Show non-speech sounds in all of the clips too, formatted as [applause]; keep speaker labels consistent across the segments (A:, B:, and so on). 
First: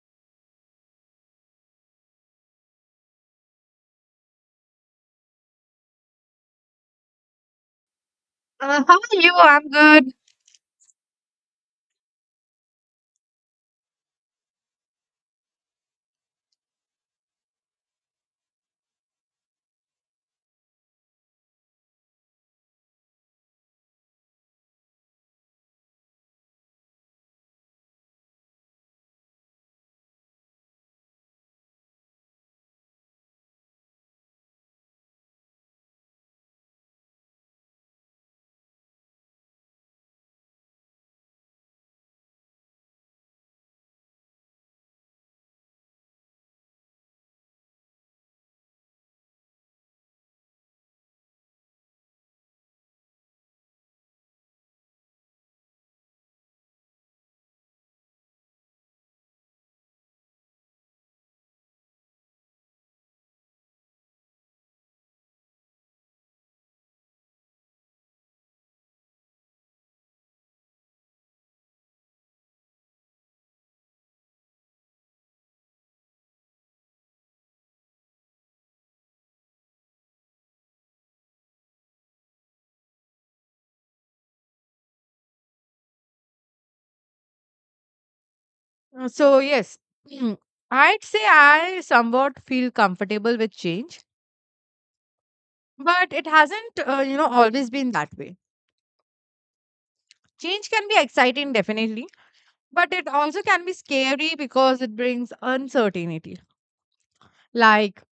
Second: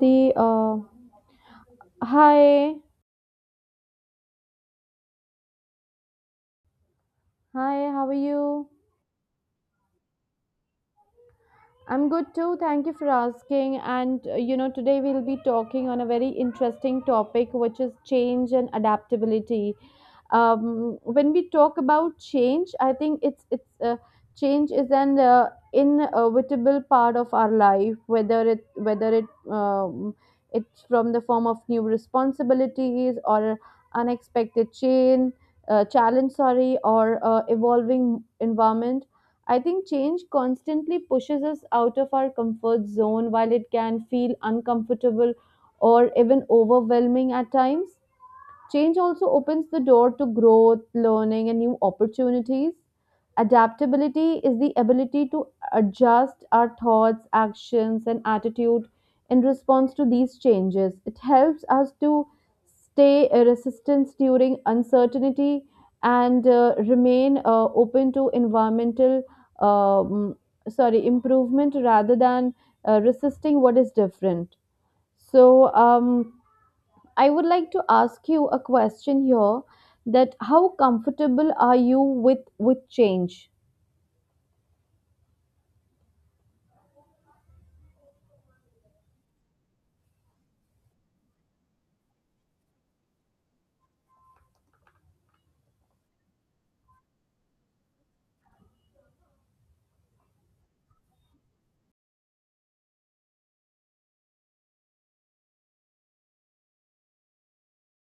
A: The hi, hi, how are you?
B: How are you? I'm good.
A: I'm good too. Thank you for asking. And today we'll be talking on a very interesting topic, which is change and adaptability. When we talk about change, I think it's change is an inevitable part of our life. Whether it um, it's from the form of new responsibilities or unexpected change, challenge, sorry, or evolving environment. I think change constantly pushes us out of our comfort zone. While it can feel uncomfortable or even overwhelming at times, change also opens the door to growth, learning, and new opportunities. Adaptability is the ability to adjust our thoughts, actions, and attitude in response to these changes. It helps us to stay resistant during uncertainty and remain open to environmental, um, sorry, improvement rather than resisting what is different. So, I would like to ask you a question here, that how comfortable are you with change?
B: So, yes, [clears throat] I'd say I somewhat feel comfortable with change, but it hasn't, you know, always been that way. Change can be exciting, definitely, but it also can be scary because it brings uncertainty, like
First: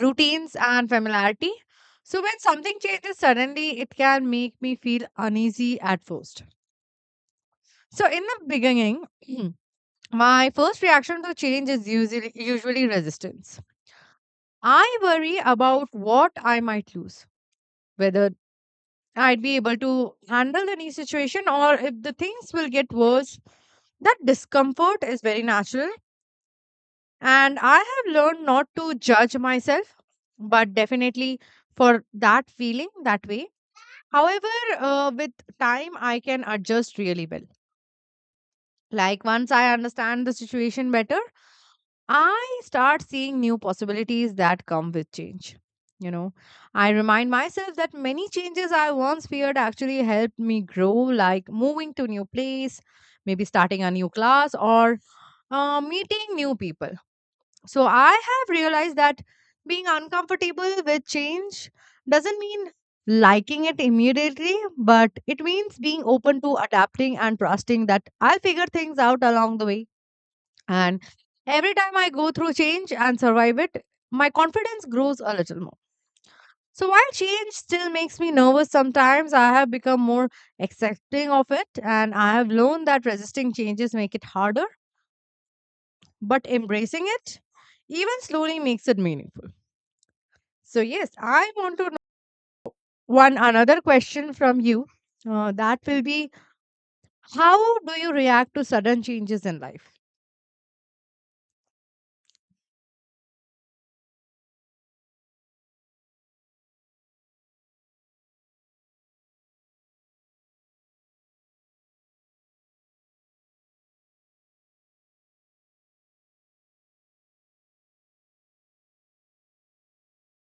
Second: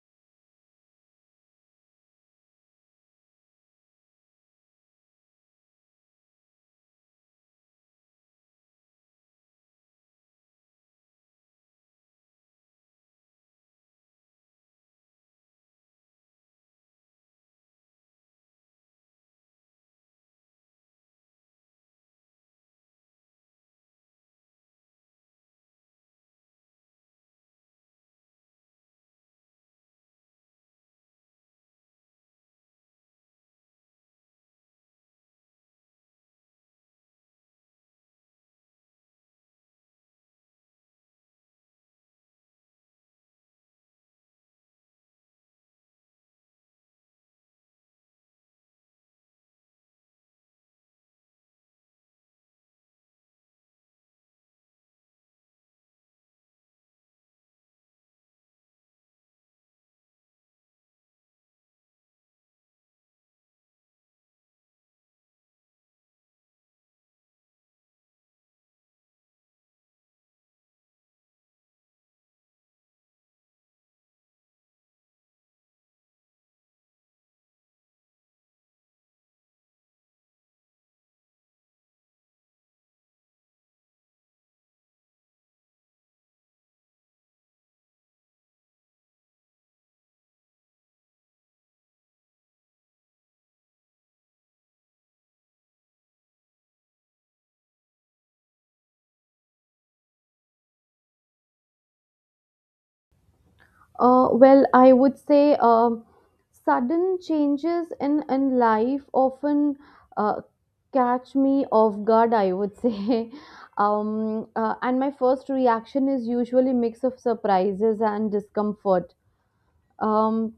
B: routines and familiarity. So, when something changes suddenly, it can make me feel uneasy at first. So, in the beginning, [clears throat] my first reaction to change is usually resistance. I worry about what I might lose, whether I'd be able to handle the new situation or if the things will get worse. That discomfort is very natural, and I have learned not to judge myself, but definitely for that feeling that way. However, with time, I can adjust really well. Like once I understand the situation better, I start seeing new possibilities that come with change. You know, I remind myself that many changes I once feared actually helped me grow, like moving to new place, maybe starting a new class, or meeting new people. So I have realized that being uncomfortable with change doesn't mean liking it immediately, but it means being open to adapting and trusting that I'll figure things out along the way. And every time I go through change and survive it, my confidence grows a little more. So while change still makes me nervous sometimes, I have become more accepting of it, and I have learned that resisting changes make it harder, but embracing it even slowly makes it meaningful. So yes, I want to know one another question from you. That will be, how do you react to sudden changes in life?
A: Well, I would say sudden changes in life often uh, catch me off guard, I would say. [laughs] And my first reaction is usually mix of surprises and discomfort. Um,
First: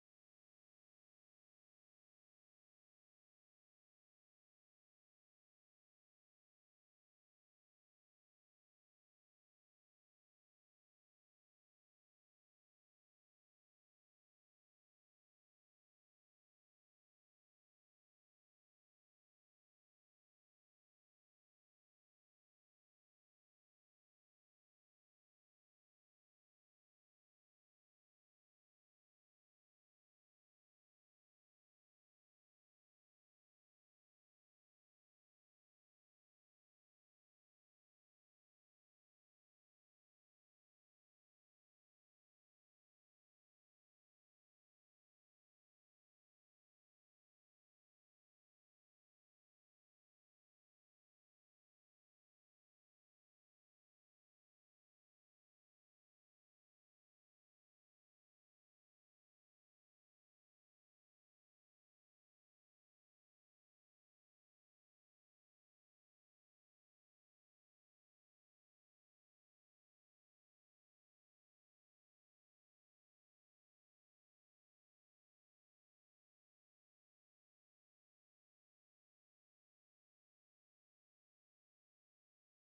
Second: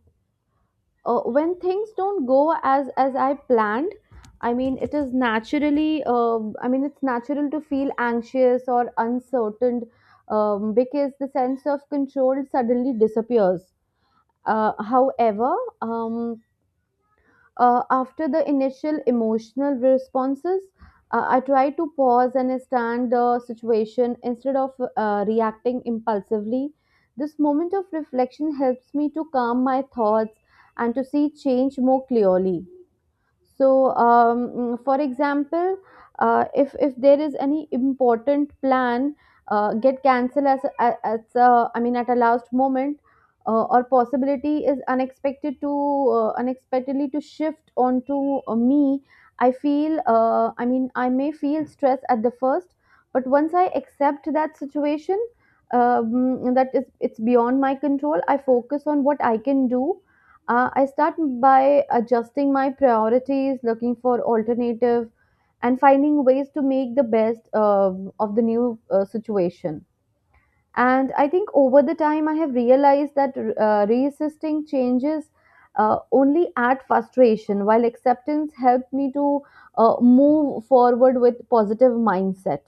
A: when things don't go as I planned, I mean it is naturally, I mean it's natural to feel anxious or uncertain, because the sense of control suddenly disappears. However, um, after the initial emotional responses, I try to pause and stand the situation instead of reacting impulsively. This moment of reflection helps me to calm my thoughts and to see change more clearly. So, for example, if there is any important plan get cancelled I mean at a last moment, or possibility is unexpected to unexpectedly to shift onto me, I mean I may feel stress at the first, but once I accept that situation, that is it's beyond my control, I focus on what I can do. I start by adjusting my priorities, looking for alternative, and finding ways to make the best of the new situation. And I think over the time, I have realized that resisting changes only add frustration, while acceptance helped me to move forward with positive mindset.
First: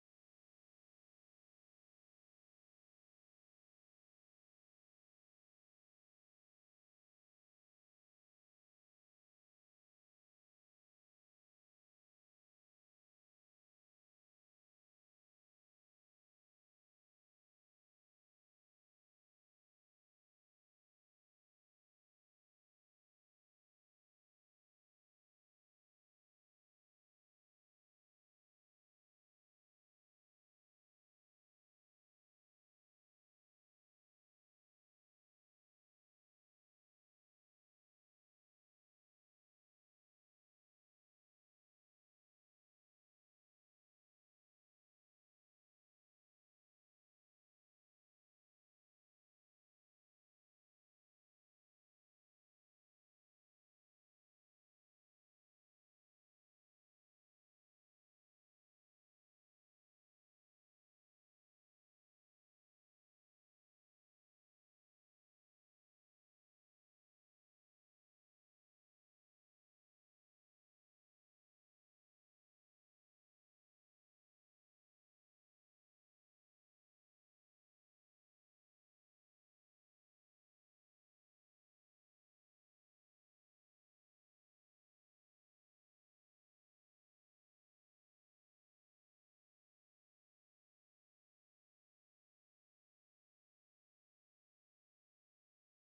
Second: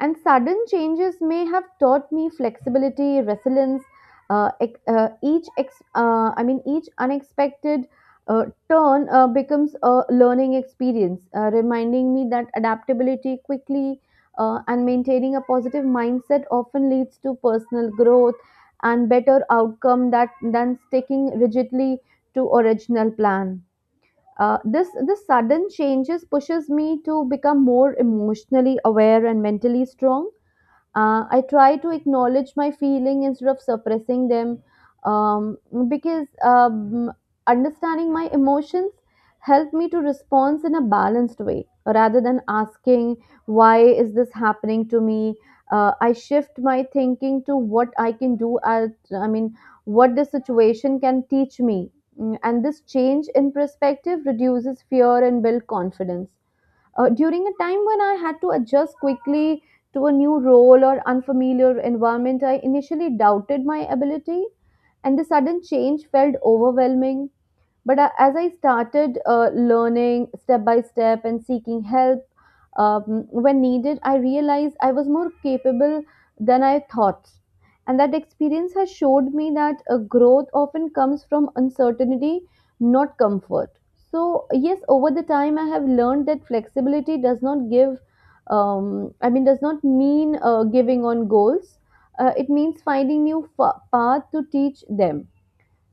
A: And sudden changes may have taught me flexibility, resilience. I mean, each unexpected turn becomes a learning experience, reminding me that adaptability quickly and maintaining a positive mindset often leads to personal growth and better outcome that than sticking rigidly to original plan. This sudden changes pushes me to become more emotionally aware and mentally strong. I try to acknowledge my feeling instead of suppressing them, um, because understanding my emotions help me to respond in a balanced way rather than asking, why is this happening to me? I shift my thinking to what I can do at, I mean, what this situation can teach me. And this change in perspective reduces fear and build confidence. During a time when I had to adjust quickly to a new role or unfamiliar environment, I initially doubted my ability, and the sudden change felt overwhelming. But as I started learning step by step and seeking help when needed, I realized I was more capable than I thought, and that experience has showed me that growth often comes from uncertainty, not comfort. So yes, over the time I have learned that flexibility does not give, um, I mean does not mean giving on goals. It means finding path to teach them.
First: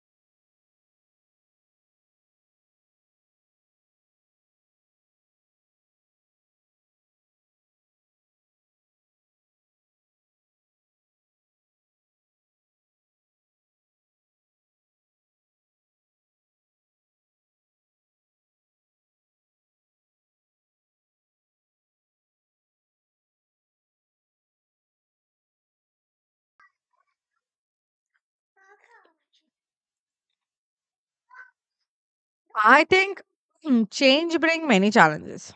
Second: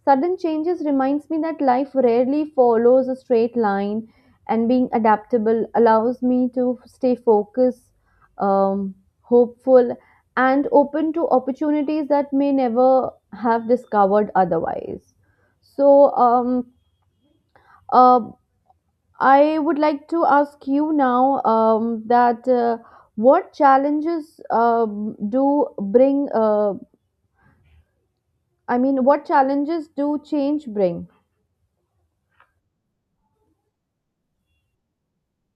A: Sudden changes reminds me that life rarely follows a straight line, and being adaptable allows me to stay focused, um, hopeful, and open to opportunities that may never have discovered otherwise. So, uh, I would like to ask you now that what challenges I mean, what challenges do change bring?
B: I think, hmm, change bring many challenges.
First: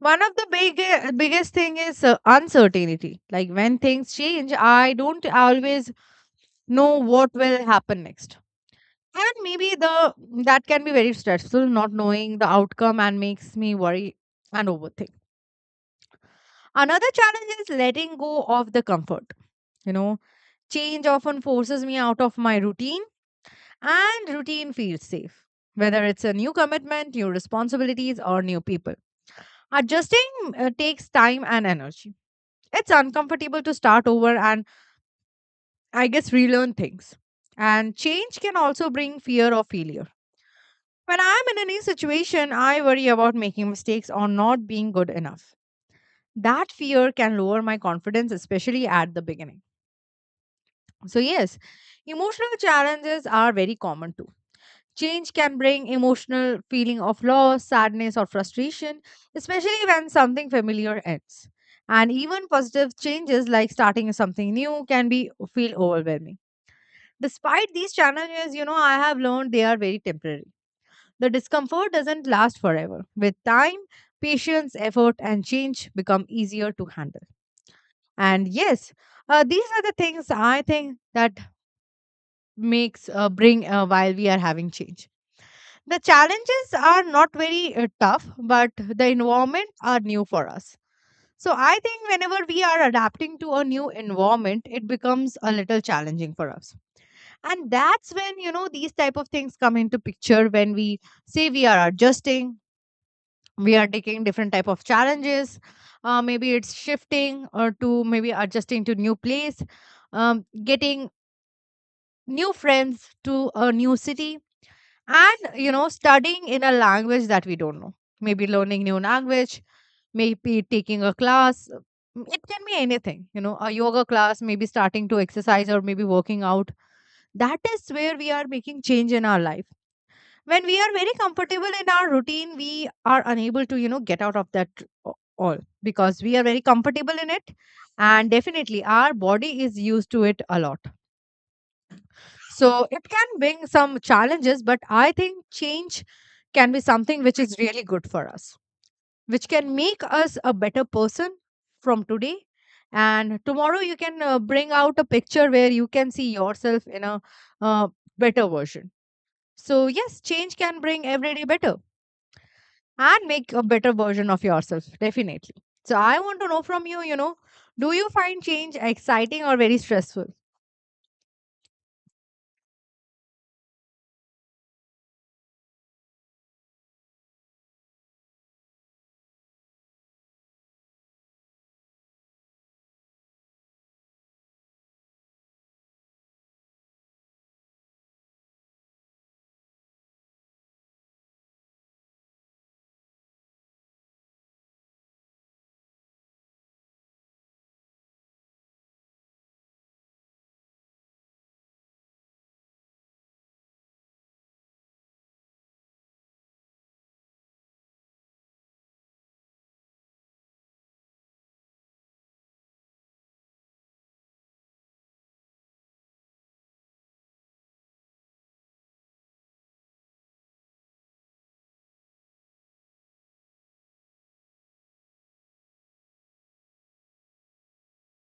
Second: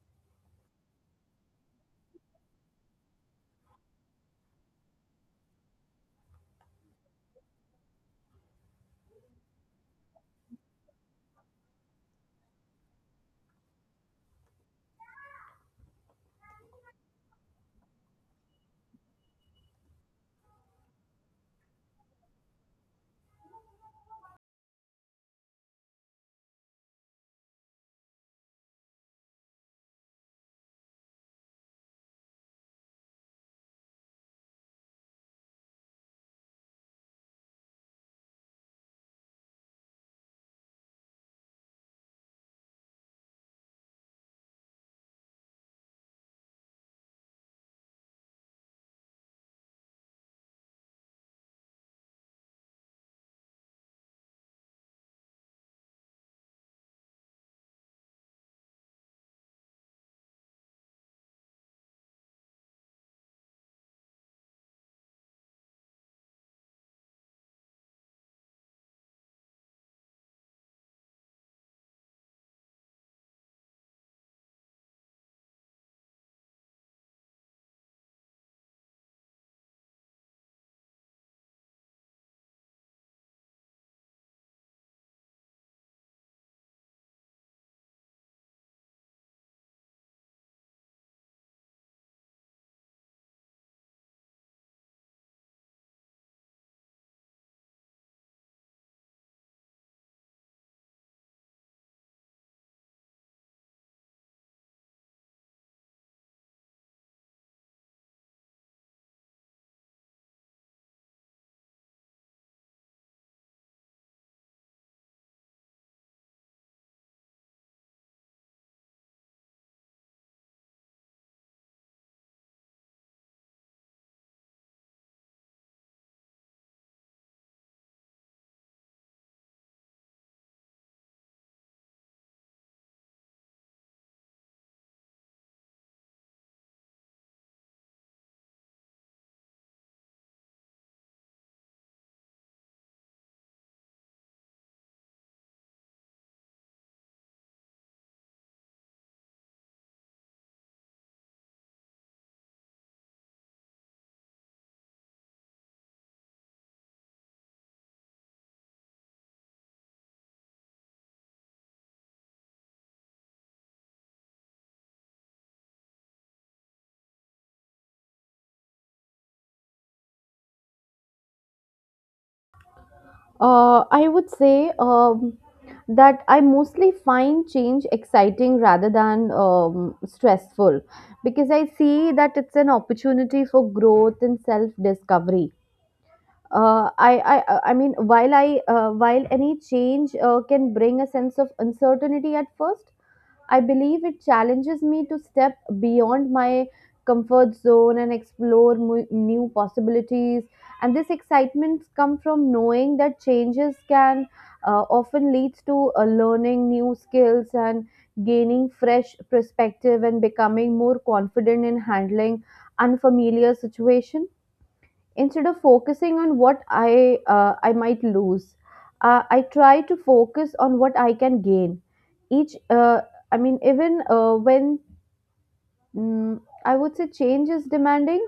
B: One of the biggest thing is uncertainty. Like when things change, I don't always know what will happen next. And maybe the that can be very stressful, not knowing the outcome, and makes me worry and overthink. Another challenge is letting go of the comfort. You know, change often forces me out of my routine, and routine feels safe. Whether it's a new commitment, new responsibilities, or new people, adjusting takes time and energy. It's uncomfortable to start over and, I guess, relearn things. And change can also bring fear of failure. When I'm in a new situation, I worry about making mistakes or not being good enough. That fear can lower my confidence, especially at the beginning. So, yes, emotional challenges are very common too. Change can bring emotional feeling of loss, sadness, or frustration, especially when something familiar ends. And even positive changes like starting something new can be feel overwhelming. Despite these challenges, you know, I have learned they are very temporary. The discomfort doesn't last forever. With time, patience, effort, and change become easier to handle. And yes, these are the things I think that makes bring while we are having change. The challenges are not very tough, but the environment are new for us. So I think whenever we are adapting to a new environment, it becomes a little challenging for us. And that's when, you know, these type of things come into picture, when we say we are adjusting, we are taking different type of challenges. Uh, maybe it's shifting, or to maybe adjusting to new place, getting new friends to a new city, and, you know, studying in a language that we don't know, maybe learning new language, maybe taking a class, it can be anything, you know, a yoga class, maybe starting to exercise, or maybe working out. That is where we are making change in our life. When we are very comfortable in our routine, we are unable to, you know, get out of that, o- all, because we are very comfortable in it, and definitely our body is used to it a lot. So it can bring some challenges, but I think change can be something which is really good for us, which can make us a better person from today, and tomorrow you can bring out a picture where you can see yourself in a uh, better version. So yes, change can bring every day better and make a better version of yourself, definitely. So I want to know from you, you know, do you find change exciting or very stressful?
A: I would say that I mostly find change exciting rather than stressful, because I see that it's an opportunity for growth and self discovery. I mean while I while any change can bring a sense of uncertainty at first, I believe it challenges me to step beyond my comfort zone and explore new possibilities. And this excitement comes from knowing that changes can often lead to learning new skills and gaining fresh perspective and becoming more confident in handling unfamiliar situation. Instead of focusing on what I might lose, I try to focus on what I can gain. Each I mean even when, mm, I would say change is demanding,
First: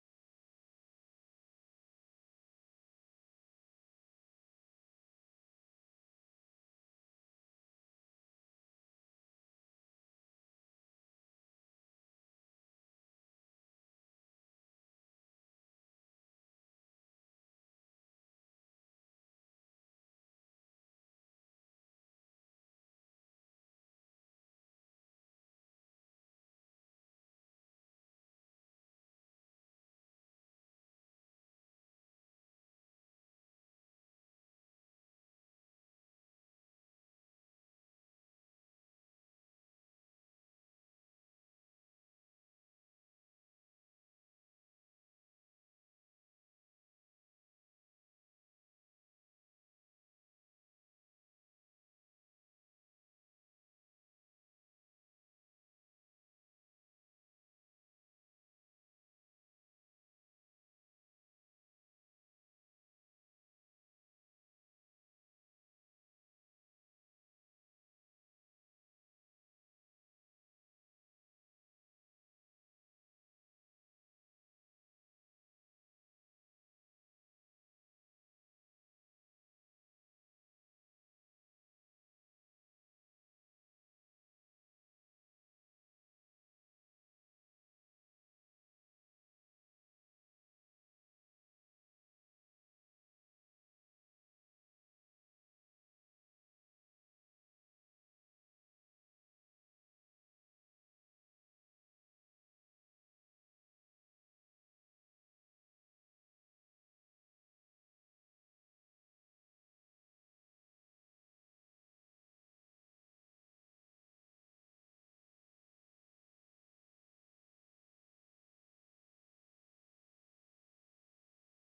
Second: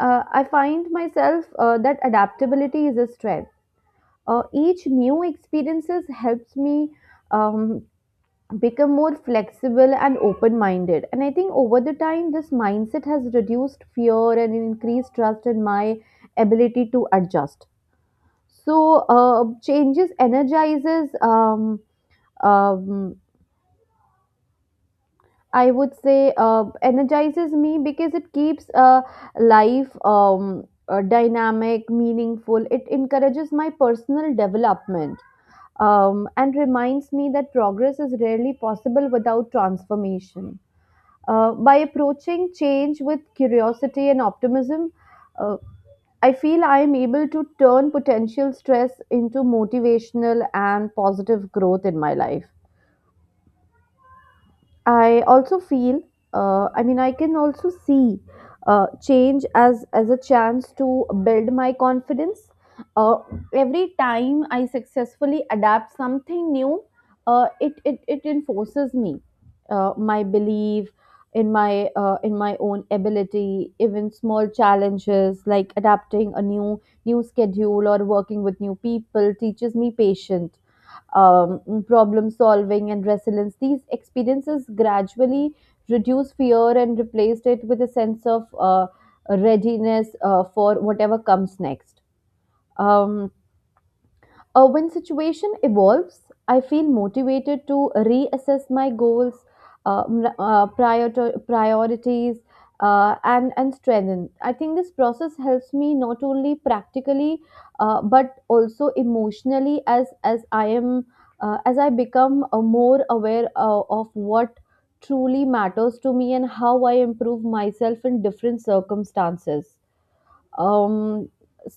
A: I find myself that adaptability is a strength. Each new experiences helps me um, become more flexible and open minded, and I think over the time this mindset has reduced fear and increased trust in my ability to adjust. So changes energizes. Um, I would say energizes me because it keeps life dynamic, meaningful. It encourages my personal development and reminds me that progress is rarely possible without transformation. By approaching change with curiosity and optimism, uh, I feel I am able to turn potential stress into motivational and positive growth in my life. I also feel, I mean, I can also see change as a chance to build my confidence. Uh, every time I successfully adapt something new, it enforces me, my belief in my own ability. Even small challenges like adapting a new schedule or working with new people teaches me patience, um, problem solving and resilience. These experiences gradually reduce fear and replaced it with a sense of readiness for whatever comes next. Um, when situation evolves, I feel motivated to reassess my goals, priorities, and strengthen. I think this process helps me not only practically, but also emotionally, as I am as I become more aware of what truly matters to me and how I improve myself in different circumstances. Um,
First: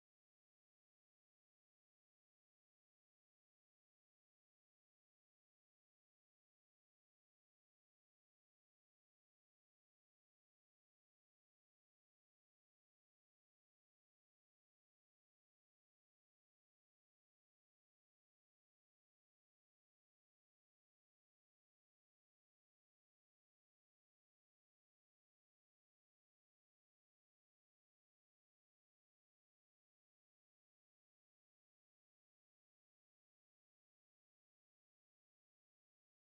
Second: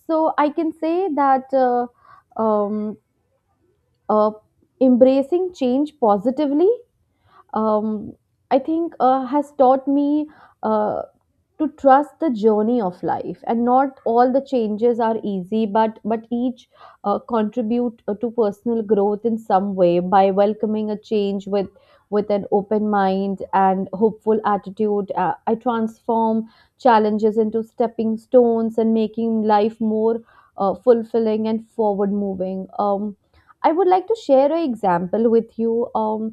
A: so I can say that. Um, uh, Embracing change positively, um, I think has taught me uh, to trust the journey of life, and not all the changes are easy, but each contribute to personal growth in some way. By welcoming a change with an open mind and hopeful attitude, I transform challenges into stepping stones and making life more fulfilling and forward moving. I would like to share an example with you. um,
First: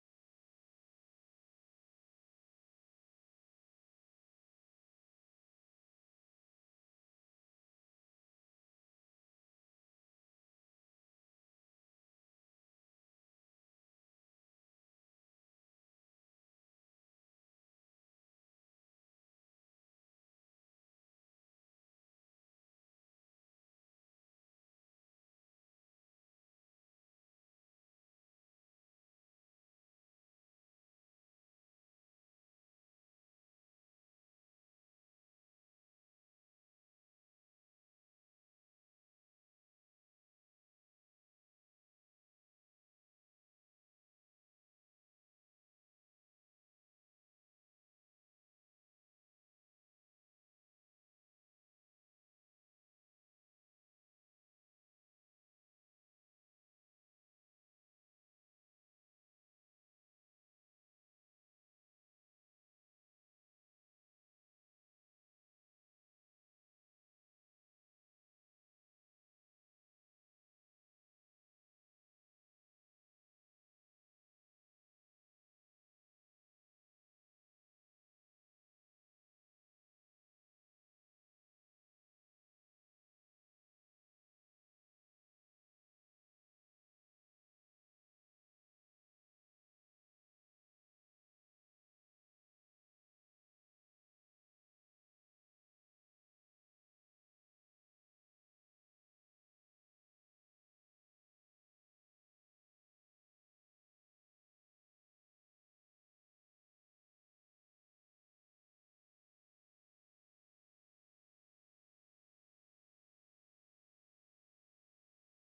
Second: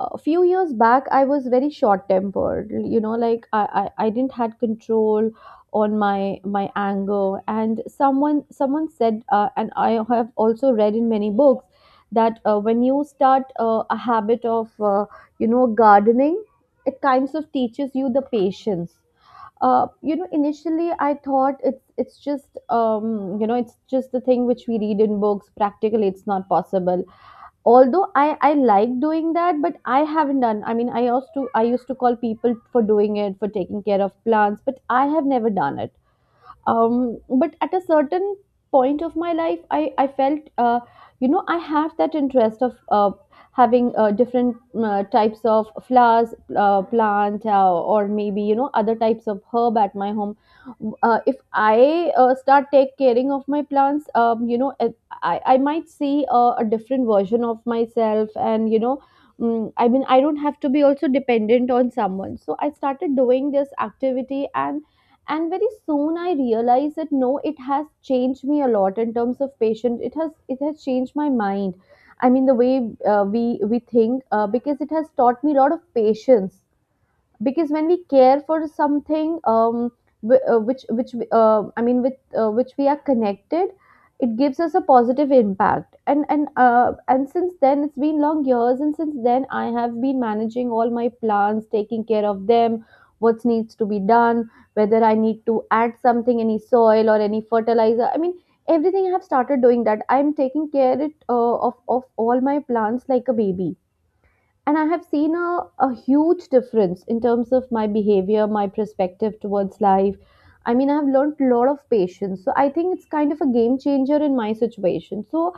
A: a few years back, I was very short tempered, you know, i didn't had control on my anger, and someone said, and I have also read in many books that when you start a habit of, you know, gardening, it kinds of teaches you the patience. You know, initially I thought it's just, you know, it's just the thing which we read in books, practically it's not possible. Although I like doing that, but I haven't done, I mean I used to call people for doing it, for taking care of plants, but I have never done it. But at a certain point of my life, I felt, you know, I have that interest of having different types of flowers, plant, or maybe, you know, other types of herb at my home. If i start take caring of my plants, you know, I, I might see a different version of myself, and you know, I mean I don't have to be also dependent on someone. So I started doing this activity, and very soon I realized that no, it has changed me a lot in terms of patience. It has it has changed my mind, I mean the way we think, because it has taught me a lot of patience. Because when we care for something, which I mean with which we are connected, it gives us a positive impact. And since then it's been long years, and since then I have been managing all my plans, taking care of them, what needs to be done, whether I need to add something, any soil or any fertilizer, I mean everything I have started doing that. I'm taking care of all my plants like a baby, and I have seen a huge difference in terms of my behavior, my perspective towards life. I mean I have learned a lot of patience, so I think it's kind of a game changer in my situation. So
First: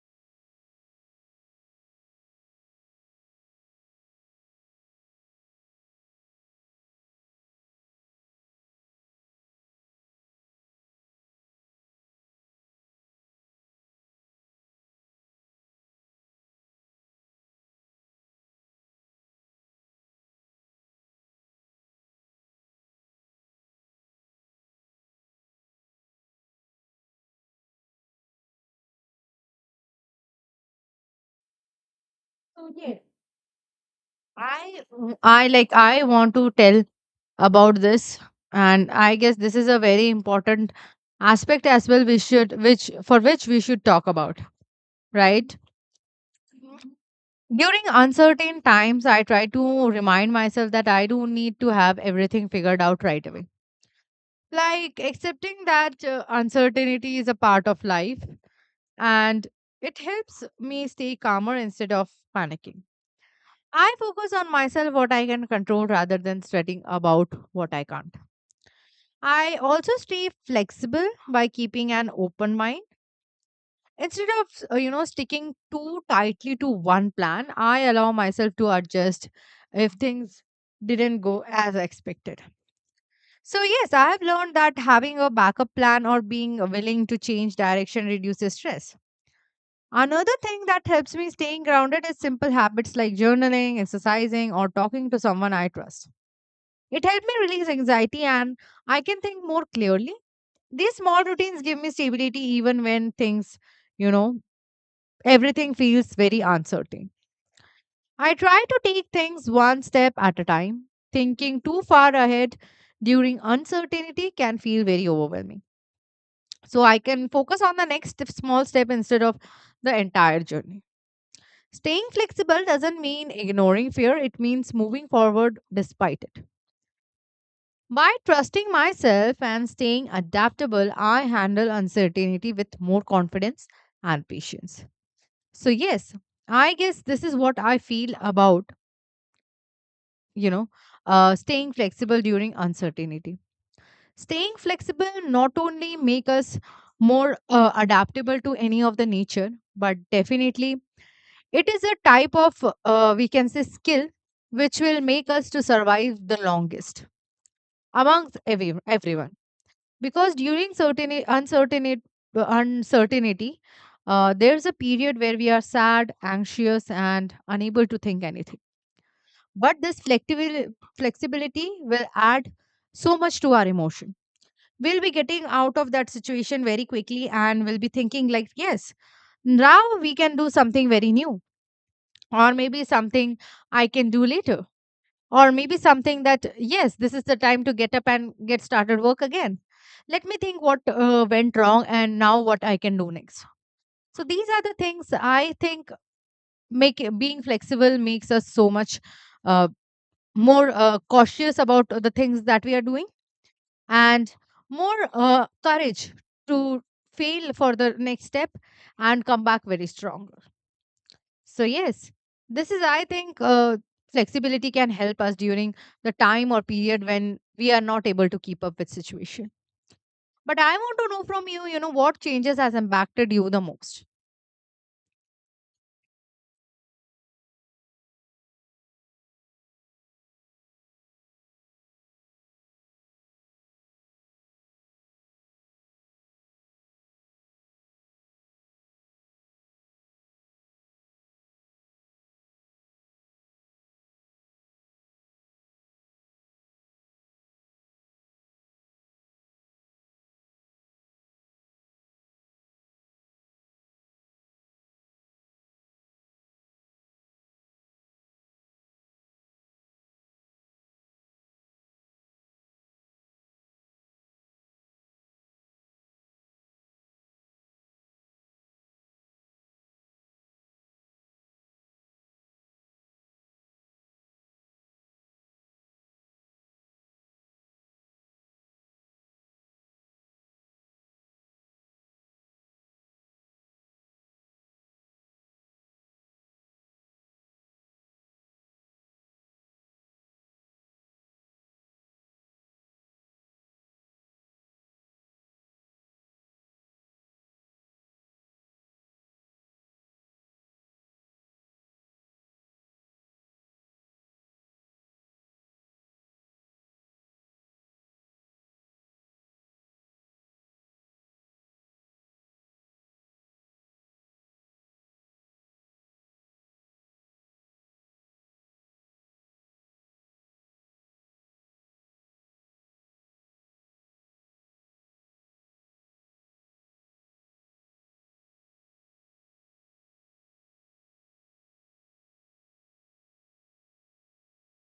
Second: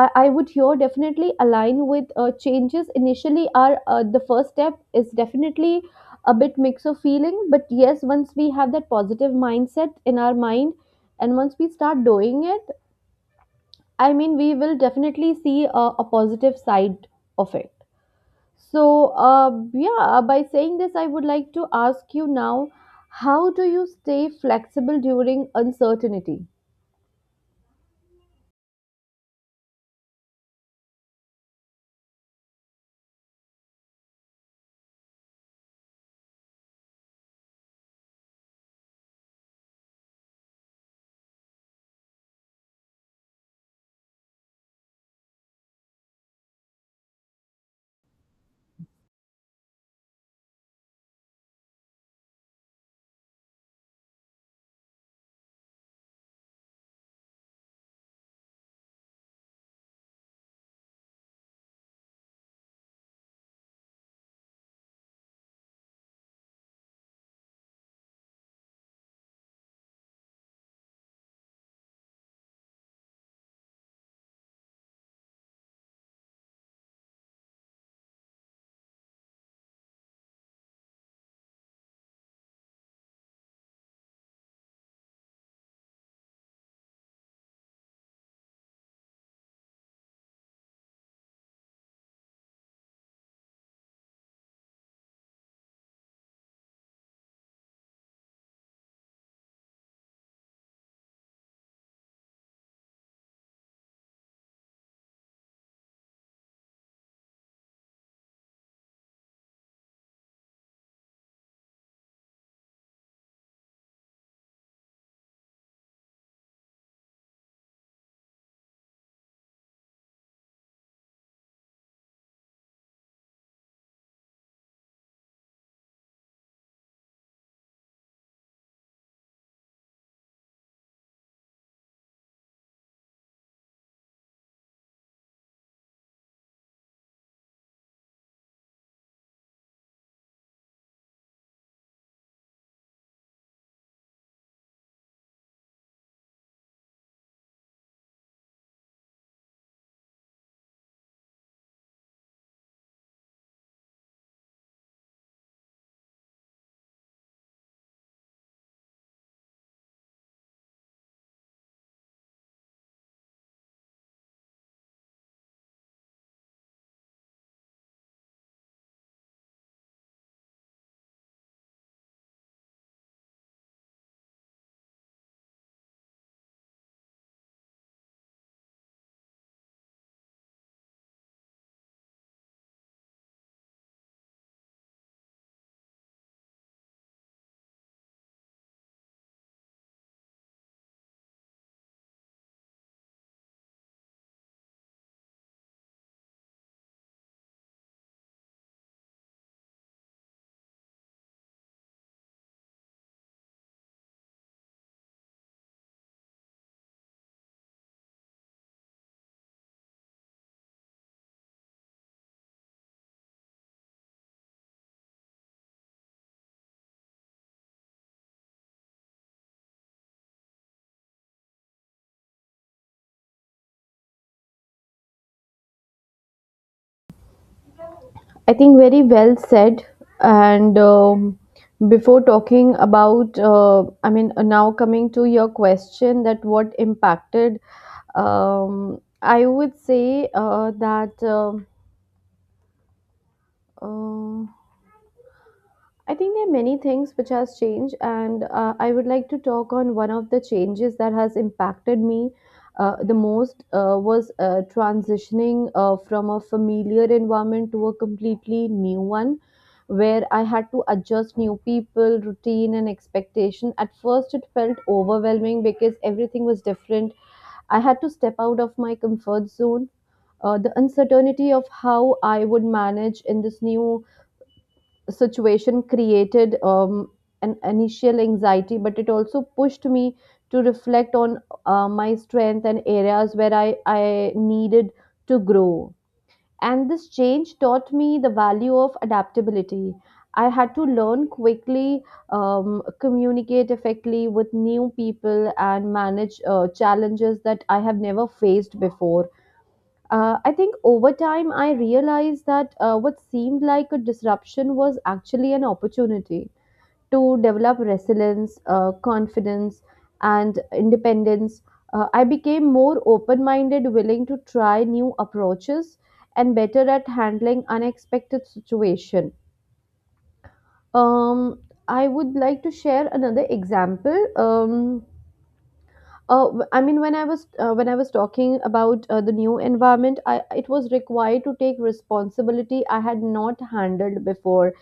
A: I would here definitely align with, changes initially are, the first step is definitely a bit mix of feeling. But yes, once we have that positive mindset in our mind and once we start doing it, I mean we will definitely see a positive side of it. So, yeah, by saying this, I would like to ask you now, how do you stay flexible during uncertainty?
B: So, yes. i I I want to tell about this, and I guess this is a very important aspect as well, we should which for which we should talk about, right? During uncertain times, I try to remind myself that I don't need to have everything figured out right away. Like, accepting that uncertainty is a part of life, and it helps me stay calmer instead of panicking. I focus on myself, what I can control, rather than sweating about what I can't. I also stay flexible by keeping an open mind. Instead of, you know, sticking too tightly to one plan, I allow myself to adjust if things didn't go as expected. So, yes, I have learned that having a backup plan or being willing to change direction reduces stress. Another thing that helps me staying grounded is simple habits like journaling, exercising, or talking to someone I trust. It helped me release anxiety, and I can think more clearly. These small routines give me stability even when things, you know, everything feels very uncertain. I try to take things one step at a time. Thinking too far ahead during uncertainty can feel very overwhelming. So I can focus on the small step instead of the entire journey. Staying flexible doesn't mean ignoring fear, it means moving forward despite it. By trusting myself and staying adaptable, I handle uncertainty with more confidence and patience. So, yes, I guess this is what I feel about, you know, staying flexible during uncertainty. Staying flexible not only make us more adaptable to any of the nature, but definitely it is a type of, we can say, skill which will make us to survive the longest amongst everyone. Because during uncertainty, there's a period where we are sad, anxious, and unable to think anything. But this flexibility will add so much to our emotion. We'll be getting out of that situation very quickly, and we'll be thinking, like, yes, now we can do something very new, or maybe something I can do later, or maybe something that, yes, this is the time to get up and get started work again. Let me think what went wrong and now what I can do next. So these are the things I think being flexible makes us so much uh, more cautious about the things that we are doing, and more courage to fail for the next step and come back very strong. So, yes, this is, I think, flexibility can help us during the time or period when we are not able to keep up with situation. But I want to know from you, you know, what changes has impacted you the most?
A: I think very well said. And before talking about, I mean, now coming to your question, that what impacted, I would say that. Uh, I think there are many things which has changed, and I would like to talk on one of the changes that has impacted me the most. Was, transitioning from a familiar environment to a completely new one, where I had to adjust new people, routine, and expectation. At first, it felt overwhelming because everything was different. I had to step out of my comfort zone. The uncertainty of how I would manage in this new situation created an initial anxiety, but it also pushed me to reflect on my strength and areas where I needed to grow. And this change taught me the value of adaptability. I had to learn quickly, communicate effectively with new people, and manage challenges that I have never faced before. I think over time I realized that what seemed like a disruption was actually an opportunity to develop resilience, confidence, and independence. I became more open minded, willing to try new approaches, and better at handling unexpected situations. Um, I would like to share another example. I mean, when I was talking about the new environment, I, it was required to take responsibility I had not handled before.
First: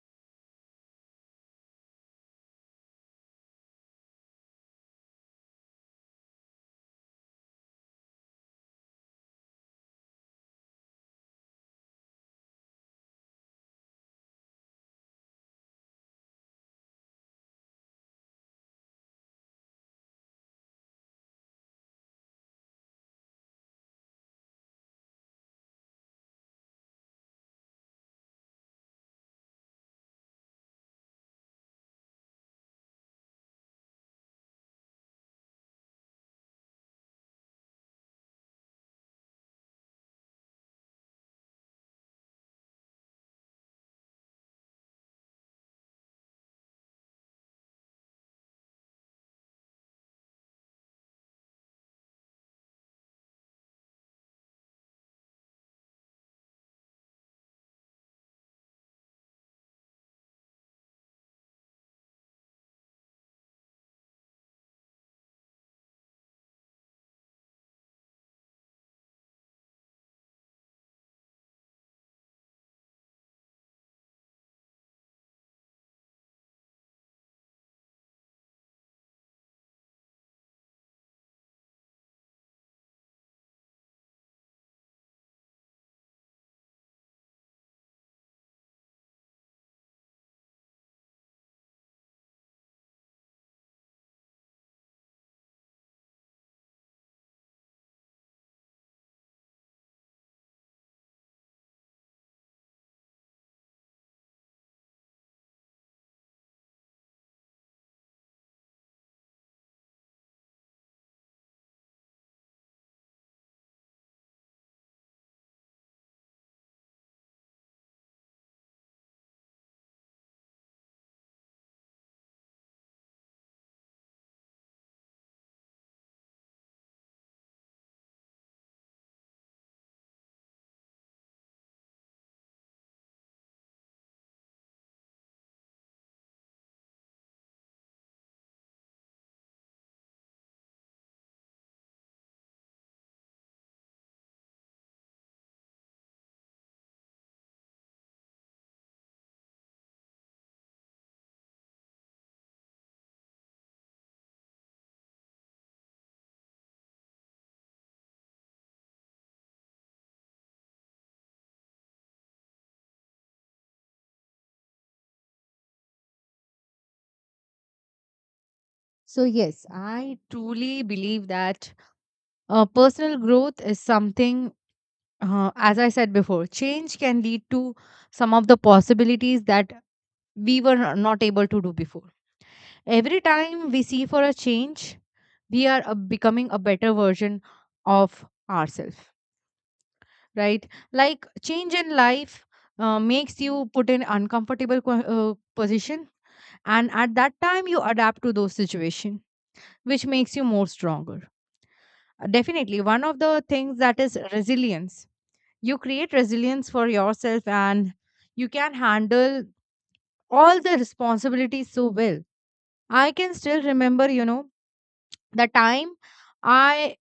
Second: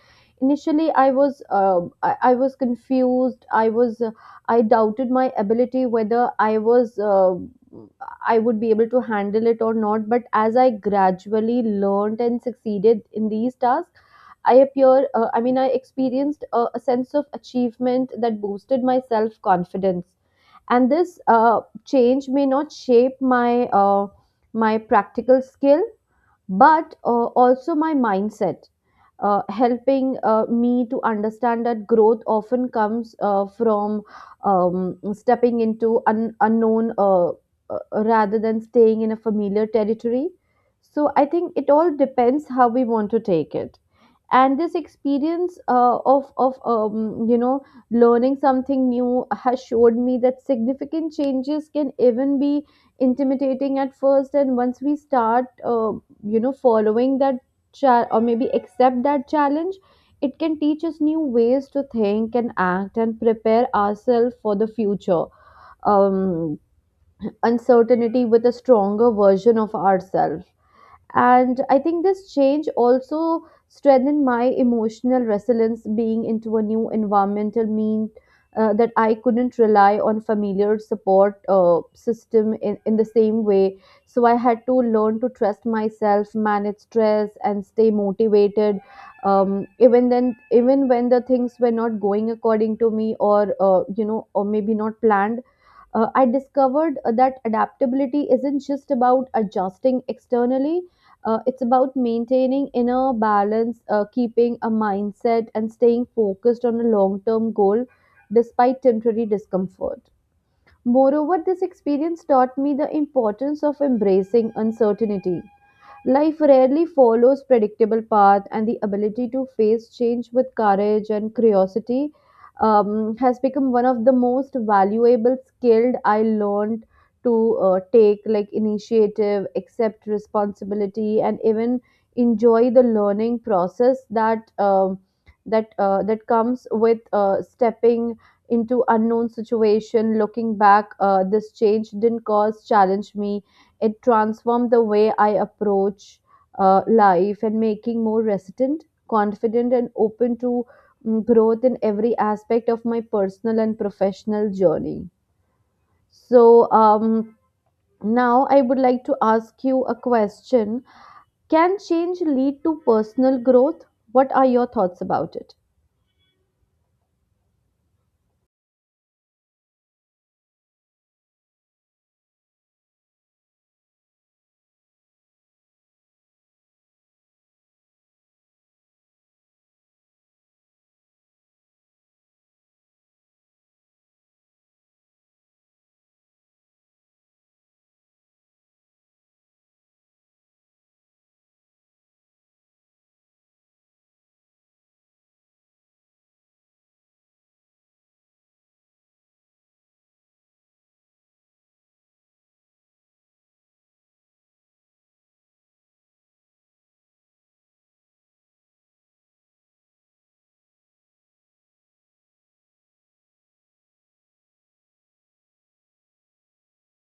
A: Initially, I was confused. I doubted my ability whether I would be able to handle it or not. But as I gradually learned and succeeded in these tasks, I mean, I experienced a sense of achievement that boosted my self confidence. And this change may not shape my my practical skill, but also my mindset, helping me to understand that growth often comes from stepping into unknown, rather than staying in a familiar territory. So I think it all depends how we want to take it, and this experience of you know, learning something new has showed me that significant changes can even be intimidating at first, and once we start, you know, following that or maybe accept that challenge, it can teach us new ways to think and act and prepare ourselves for the future um, uncertainty with a stronger version of ourselves. And I think this change also strengthened my emotional resilience, being into a new environmental mean that I couldn't rely on familiar support system in the same way. So I had to learn to trust myself, manage stress, and stay motivated, even when the things were not going according to me, or you know, or maybe not planned. I discovered that adaptability isn't just about adjusting externally, it's about maintaining inner balance, keeping a mindset, and staying focused on a long term goal despite temporary discomfort. Moreover, this experience taught me the importance of embracing uncertainty. Life rarely follows predictable path, and the ability to face change with courage and curiosity has become one of the most valuable skill I learned, to take, like, initiative, accept responsibility, and even enjoy the learning process that that comes with stepping into unknown situation. Looking back, this change didn't cause challenge me, it transformed the way I approach life and making more resilient, confident, and open to growth in every aspect of my personal and professional journey. So now I would like to ask you a question. Can change lead to personal growth? What are your thoughts about it?
B: So, yes, I truly believe that personal growth is something. As I said before, change can lead to some of the possibilities that we were not able to do before. Every time we see for a change, we are becoming a better version of ourselves, right? Like, change in life makes you put in uncomfortable position, and at that time you adapt to those situation, which makes you more stronger. Definitely, one of the things that is resilience. You create resilience for yourself, and you can handle all the responsibilities so well. I can still remember the time I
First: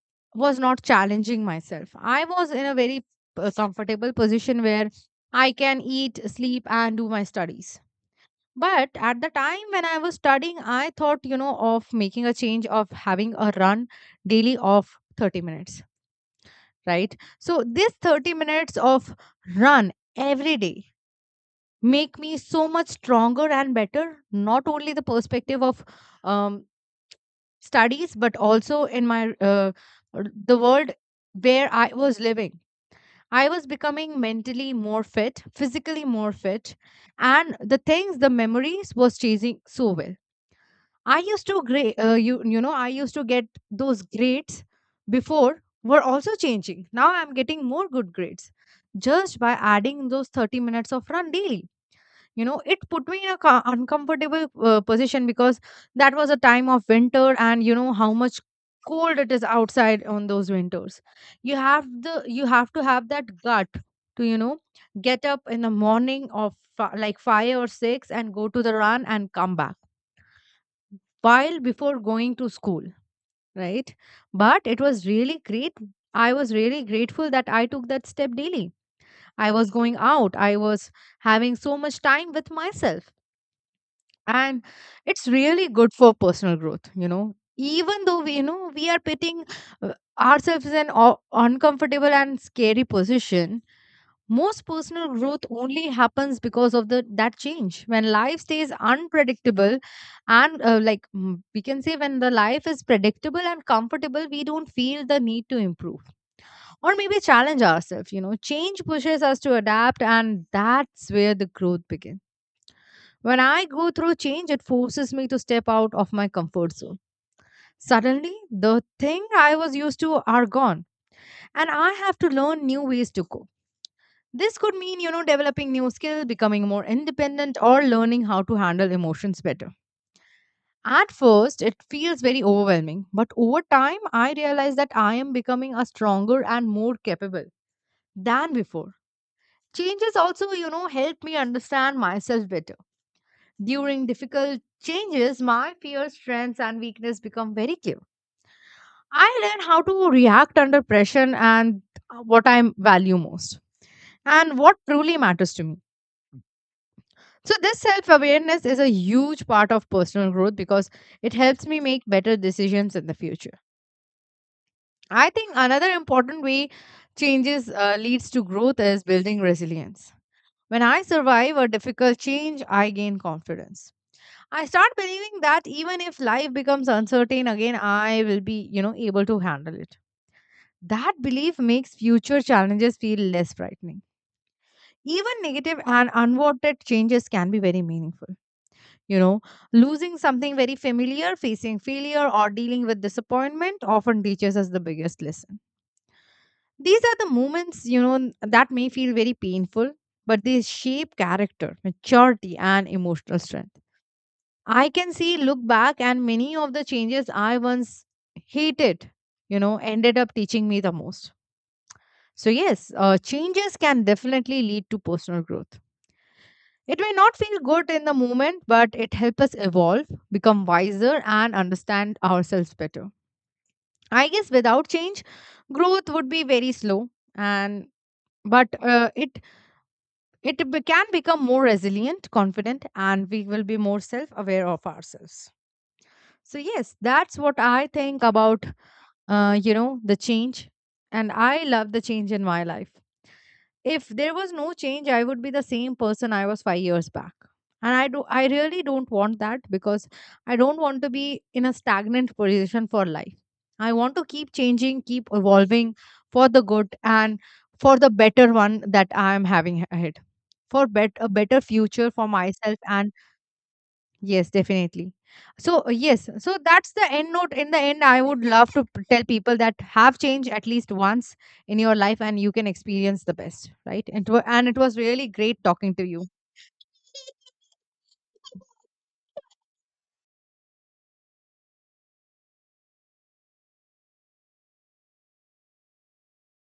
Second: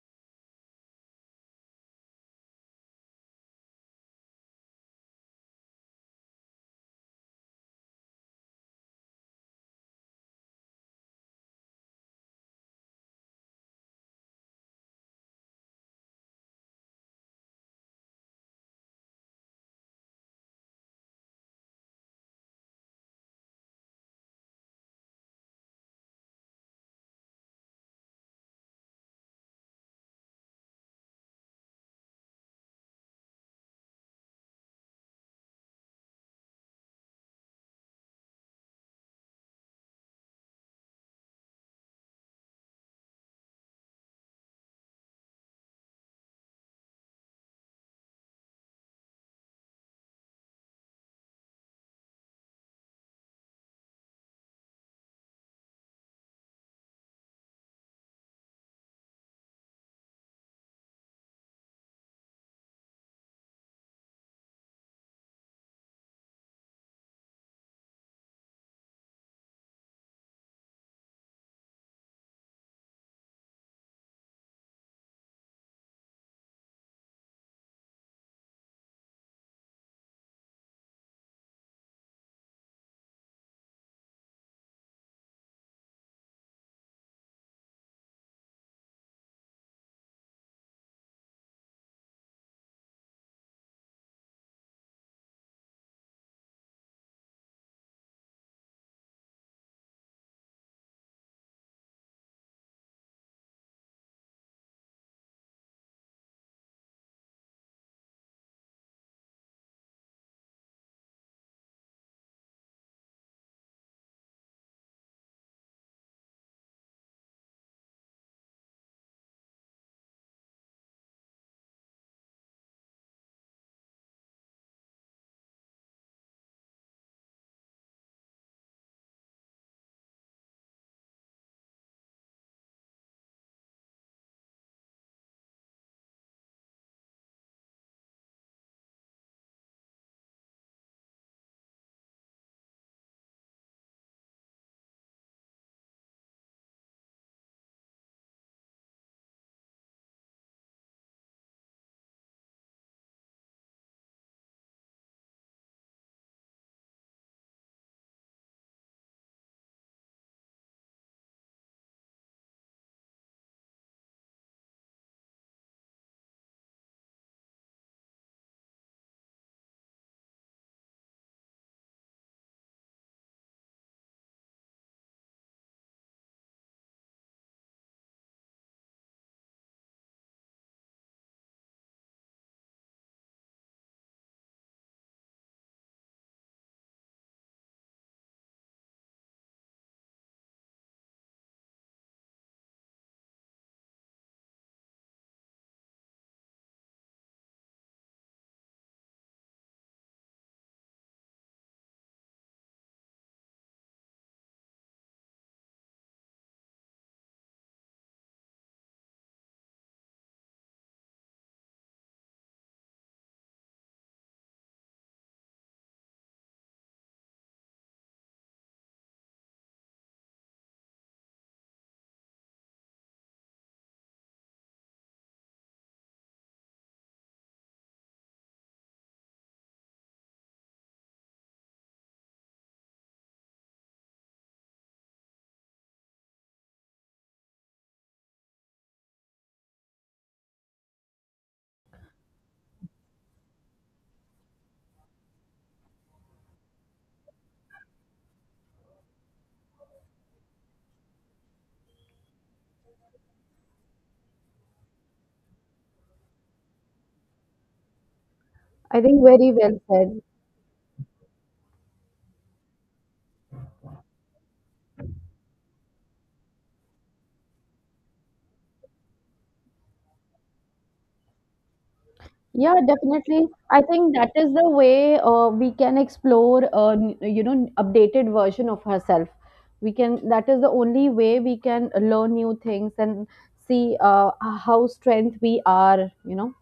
B: was not challenging myself. I was in a very comfortable position where I can eat, sleep, and do my studies. But at the time when I was studying, I thought, you know, of making a change of having a run daily of 30 minutes, right? So this 30 minutes of run every day make me so much stronger and better, not only the perspective of um, studies, but also in my the world where I was living. I was becoming mentally more fit, physically more fit, and the things, the memories was changing so well. I used to grade I used to get those grades before were also changing. Now I'm getting more good grades just by adding those 30 minutes of run daily. You know, it put me in a uncomfortable position because that was a time of winter, and you know how much cold it is outside on those winters. You have the you have to have that gut to, you know, get up in the morning of like 5 or 6 and go to the run and come back while before going to school, right? But it was really great. I was really grateful that I took that step daily. I was going out, I was having so much time with myself. And it's really good for personal growth. You know, even though we, you know, we are putting uh, ourselves in an uncomfortable and scary position, most personal growth only happens because of the that change when life stays unpredictable. And like, we can say when the life is predictable and comfortable, we don't feel the need to improve or maybe challenge ourselves. You know, change pushes us to adapt, and that's where the growth begins. When I go through change, it forces me to step out of my comfort zone. Suddenly, the thing I was used to are gone, and I have to learn new ways to cope. This could mean, you know, developing new skills, becoming more independent, or learning how to handle emotions better. At first, it feels very overwhelming, but over time, I realize that I am becoming a stronger and more capable than before. Changes also, you know, help me understand myself better. During difficult changes, my peers' strengths and weakness become very clear. I learn how to react under pressure and what I value most and what truly matters to me. So, this self awareness is a huge part of personal growth because it helps me make better decisions in the future. I think another important way changes leads to growth is building resilience. When I survive a difficult change, I gain confidence. I start believing that even if life becomes uncertain again, I will be, you know, able to handle it. That belief makes future challenges feel less frightening. Even negative and unwanted changes can be very meaningful. You know, losing something very familiar, facing failure, or dealing with disappointment often teaches us the biggest lesson. These are the moments, you know, that may feel very painful, but they shape character, maturity, and emotional strength. I can see, look back, and many of the changes I once hated, you know, ended up teaching me the most. So, yes, changes can definitely lead to personal growth. It may not feel good in the moment, but it helps us evolve, become wiser, and understand ourselves better. I guess without change, growth would be very slow, and but can become more resilient, confident, and we will be more self aware of ourselves. So yes, that's what I think about, you know, the change. And I love the change in my life. If there was no change, I would be the same person I was 5 years back. And I really don't want that because I don't want to be in a stagnant position for life. I want to keep changing, keep evolving for the good and for the better one
A: I
B: that
A: think
B: I am
A: very well
B: having
A: said.
B: ahead. For a better future for myself and yes, definitely. So, yes, so that's the end note. In the end, I would love to tell people that have changed at least once in your life and you can
A: Yeah,
B: experience the
A: definitely.
B: best,
A: I
B: right?
A: think
B: And,
A: that
B: it wa-
A: is the
B: and it was
A: way
B: really great
A: we
B: talking
A: can
B: to you.
A: explore, you know, updated version of herself. We can. That is the only way we can learn new things and see how strength we are. You know,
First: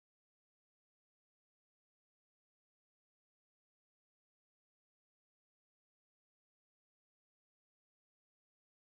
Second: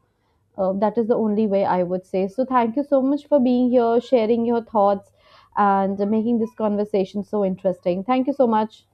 A: that is the only way I would say. So thank you so much for being here, sharing your thoughts, and making this conversation so interesting. Thank you so much.